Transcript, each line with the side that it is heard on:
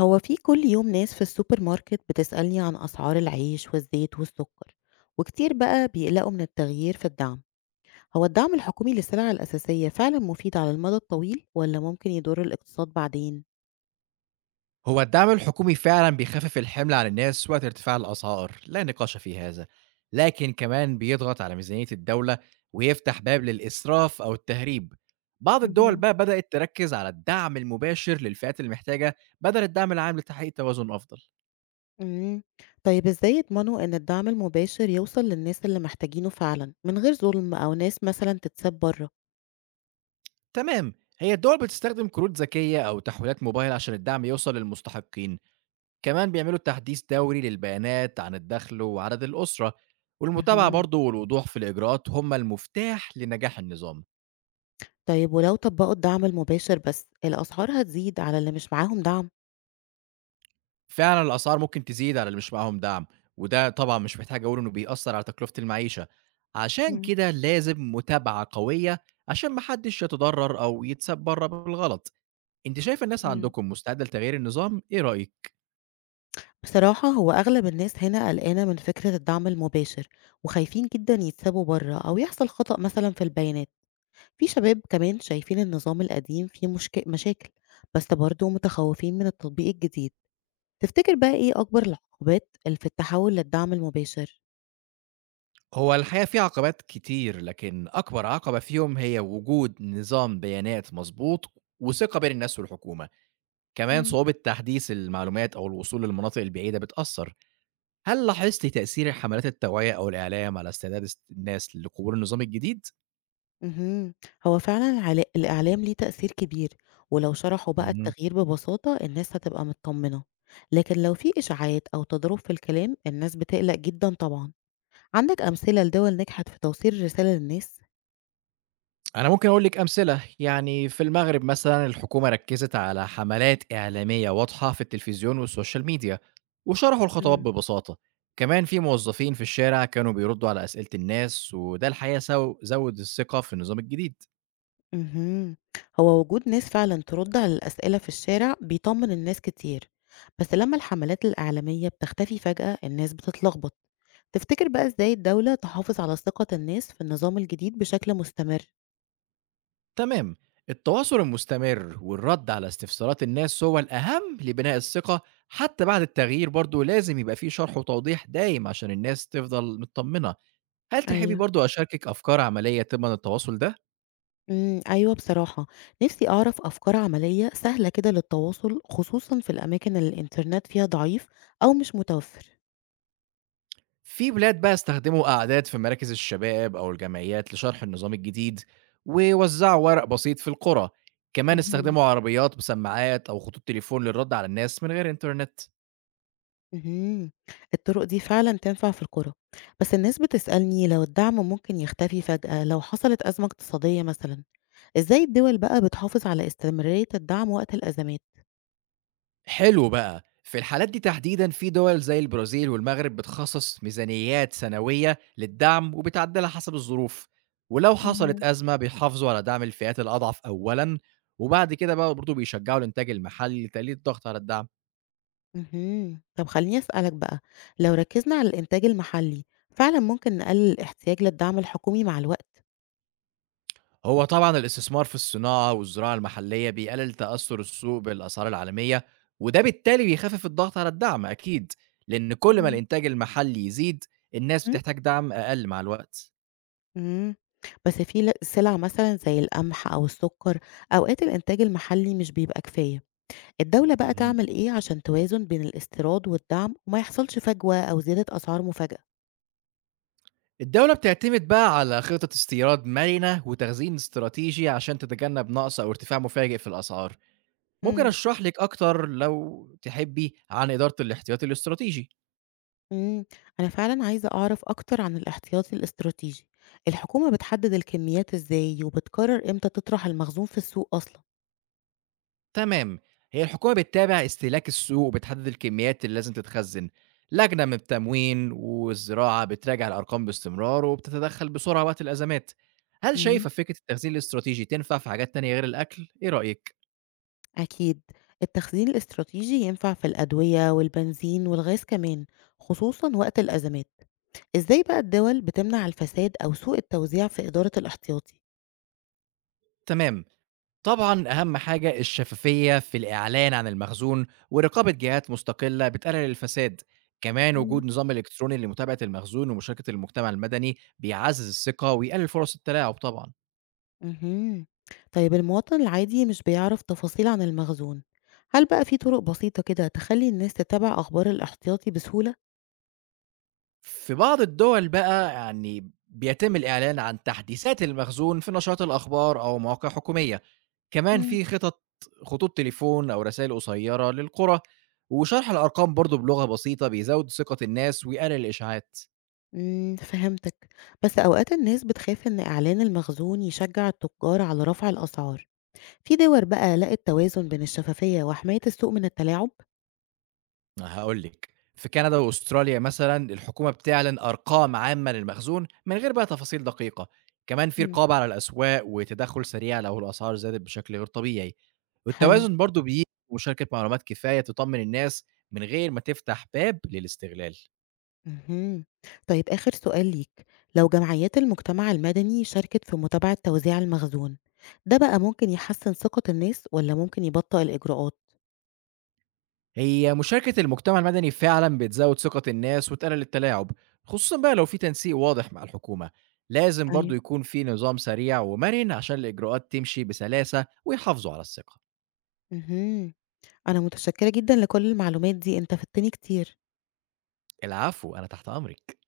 left: هو في كل يوم ناس في السوبر ماركت بتسألني عن أسعار العيش والزيت والسكر، وكتير بقى بيقلقوا من التغيير في الدعم. هو الدعم الحكومي للسلع الأساسية فعلا مفيد على المدى الطويل ولا ممكن يضر الاقتصاد بعدين؟
right: هو الدعم الحكومي فعلا بيخفف الحمل عن الناس وقت ارتفاع الأسعار، لا نقاش في هذا. لكن كمان بيضغط على ميزانية الدولة، ويفتح باب للإسراف أو التهريب. بعض الدول
left: مهم.
right: بقى بدأت تركز على الدعم المباشر للفئات المحتاجة بدل الدعم العام لتحقيق توازن أفضل.
left: مم. طيب ازاي يضمنوا ان الدعم المباشر يوصل للناس اللي محتاجينه فعلا من غير ظلم أو ناس مثلا تتساب بره؟
right: تمام، هي الدول بتستخدم كروت ذكية أو تحويلات موبايل عشان الدعم يوصل للمستحقين. كمان بيعملوا تحديث دوري للبيانات عن الدخل وعدد الأسرة، والمتابعة
left: مهم.
right: برضه والوضوح في الإجراءات هم المفتاح لنجاح النظام.
left: طيب ولو طبقوا الدعم المباشر بس الأسعار هتزيد على اللي مش معاهم دعم.
right: فعلًا الأسعار ممكن تزيد على اللي مش معاهم دعم، وده طبعًا مش محتاج أقول إنه بيأثّر على تكلفة المعيشة، عشان
left: مم.
right: كده لازم متابعة قوية عشان ما حدش يتضرر أو يتساب برّه بالغلط. أنتِ شايفة الناس
left: مم.
right: عندكم مستعدة لتغيير النظام، إيه رأيِك؟
left: بصراحة هو أغلب الناس هنا قلقانة من فكرة الدعم المباشر، وخايفين جدا يتسابوا بره أو يحصل خطأ مثلا في البيانات. في شباب كمان شايفين النظام القديم فيه مشاكل، بس برضه متخوفين من التطبيق الجديد. تفتكر بقى إيه أكبر العقبات اللي في التحول للدعم المباشر؟
right: هو الحقيقة في عقبات كتير، لكن أكبر عقبة فيهم هي وجود نظام بيانات مضبوط وثقة بين الناس والحكومة، كمان
left: مم.
right: صعوبة تحديث المعلومات أو الوصول للمناطق البعيدة بتأثّر. هل لاحظتِ تأثير حملات التوعية أو الإعلام على استعداد الناس لقبول النظام الجديد؟
left: مهم. هو فعلا الإعلام ليه تأثير كبير، ولو شرحوا بقى
right: اهم.
left: التغيير ببساطة الناس هتبقى مطمنة. لكن لو في إشاعات أو تضارب في الكلام الناس بتقلق جدا طبعا. عندك أمثلة لدول نجحت في توصيل الرسالة للناس؟
right: أنا ممكن أقول لِك أمثلة، يعني في المغرب مثلًا الحكومة ركّزت على حملات إعلامية واضحة في التلفزيون والسوشيال ميديا، وشرحوا الخطوات
left: إمم.
right: ببساطة. كمان في موظفين في الشارع كانوا بيردوا على أسئلة الناس، وده الحقيقة زوّد الثقة في النظام الجديد.
left: اهم، هو وجود ناس فعلًا ترد على الأسئلة في الشارع بيطمن الناس كتير، بس لما الحملات الإعلامية بتختفي فجأة الناس بتتلخبط، تفتكر بقى إزاي الدولة تحافظ على ثقة الناس في النظام الجديد بشكل مستمر؟
right: تمام، التواصل المستمر والرد على استفسارات الناس هو الأهم لبناء الثقة. حتى بعد التغيير برضو لازم يبقى فيه شرح وتوضيح دايم عشان الناس تفضل مطمنة. هل تحبي
left: أيوه.
right: برضو أشاركك أفكار عملية تضمن التواصل ده؟
left: إمم، أيوه بصراحة، نفسي أعرف أفكار عملية سهلة كده للتواصل، خصوصًا في الأماكن اللي الإنترنت فيها ضعيف أو مش متوفر.
right: في بلاد بقى استخدموا قعدات في مراكز الشباب أو الجمعيات لشرح النظام الجديد، ووزعوا ورق بسيط في القرى. كمان
left: اهم.
right: استخدموا عربيات بسماعات أو خطوط تليفون للرد على الناس من غير إنترنت.
left: اهم. الطرق دي فعلًا تنفع في القرى، بس الناس بتسألني لو الدعم ممكن يختفي فجأة لو حصلت أزمة اقتصادية مثلًا، إزاي الدول بقى بتحافظ على استمرارية الدعم وقت الأزمات؟
right: حلو بقى، في الحالات دي تحديدًا في دول زي البرازيل والمغرب بتخصص ميزانيات سنوية للدعم وبتعدلها حسب الظروف، ولو حصلت
left: مهم.
right: أزمة بيحافظوا على دعم الفئات الأضعف أولًا، وبعد كده بقى برضه بيشجعوا الإنتاج المحلي لتقليل الضغط على الدعم.
left: اهم. طب خلّيني أسألك بقى، لو ركزنا على الإنتاج المحلي فعلًا ممكن نقلل الاحتياج للدعم الحكومي مع الوقت؟
right: هو طبعًا الاستثمار في الصناعة والزراعة المحلية بيقلل تأثر السوق بالأسعار العالمية، وده بالتالي بيخفف الضغط على الدعم أكيد، لأن كل ما
left: مهم.
right: الإنتاج المحلي يزيد الناس
left: إمم.
right: بتحتاج دعم أقل مع الوقت.
left: إمم. بس في سلع مثلًا زي القمح أو السكر أوقات الإنتاج المحلي مش بيبقى كفاية. الدولة بقى تعمل إيه عشان توازن بين الاستيراد والدعم وما يحصلش فجوة أو زيادة أسعار مفاجأة؟
right: الدولة بتعتمد بقى على خطة استيراد مرنة وتخزين استراتيجي عشان تتجنب نقص أو ارتفاع مفاجئ في الأسعار. ممكن
left: امم.
right: أشرح لك أكتر لو تحبي عن إدارة الاحتياطي الاستراتيجي.
left: امم. أنا فعلا عايزة أعرف أكتر عن الاحتياطي الاستراتيجي. الحكومة بتحدد الكميات إزاي وبتقرر إمتى تطرح المخزون في السوق أصلا؟
right: تمام، هي الحكومة بتتابع استهلاك السوق وبتحدد الكميات اللي لازم تتخزن. لجنة من التموين والزراعة بتراجع الأرقام باستمرار وبتتدخل بسرعة وقت الأزمات. هل
left: امم.
right: شايفة فكرة التخزين الاستراتيجي تنفع في حاجات تانية غير الأكل؟ إيه رأيك؟
left: أكيد، التخزين الاستراتيجي ينفع في الأدوية والبنزين والغاز كمان، خصوصا وقت الأزمات. إزاي بقى الدول بتمنع الفساد أو سوء التوزيع في إدارة الاحتياطي؟
right: تمام. طبعًا أهم حاجة الشفافية في الإعلان عن المخزون، ورقابة جهات مستقلة بتقلل الفساد، كمان وجود نظام إلكتروني لمتابعة المخزون ومشاركة المجتمع المدني بيعزّز الثقة ويقلل فرص التلاعب طبعًا.
left: اهم. طيب المواطن العادي مش بيعرف تفاصيل عن المخزون، هل بقى في طرق بسيطة كده تخلّي الناس تتابع أخبار الاحتياطي بسهولة؟
right: في بعض الدول بقى يعني بيتم الإعلان عن تحديثات المخزون في نشرات الأخبار أو مواقع حكومية، كمان
left: امم.
right: في خطوط تليفون أو رسايل قصيرة للقرى، وشرح الأرقام برضه بلغة بسيطة بيزود ثقة الناس ويقلل الإشاعات.
left: إمم، فهمتك، بس أوقات الناس بتخاف إن إعلان المخزون يشجع التجار على رفع الأسعار، في دول بقى لقت توازن بين الشفافية وحماية السوق من التلاعب؟
right: هاقول لِك، في كندا وأستراليا مثلًا الحكومة بتعلن أرقام عامة للمخزون من غير بقى تفاصيل دقيقة، كمان في
left: امم.
right: رقابة على الأسواق وتدخُّل سريع لو الأسعار زادت بشكل غير طبيعي،
left: حلو.
right: والتوازن برضه بييجي بمشاركة معلومات كفاية تطمن الناس من غير ما تفتح باب للاستغلال.
left: اهم. طيب آخر سؤال ليك، لو جمعيات المجتمع المدني شاركت في متابعة توزيع المخزون، ده بقى ممكن يحسّن ثقة الناس والّا ممكن يبطئ الإجراءات؟
right: هي مشاركة المجتمع المدني فعلًا بتزوّد ثقة الناس وتقلل التلاعب، خصوصًا بقى لو في تنسيق واضح مع الحكومة، لازم برضه
left: أيوه.
right: يكون في نظام سريع ومرن عشان الإجراءات تمشي بسلاسة ويحافظوا على الثقة.
left: اهم. أنا متشكرة جدًا لكل المعلومات دي، أنت فدتني كتير.
right: العفو، أنا تحت أمرِك.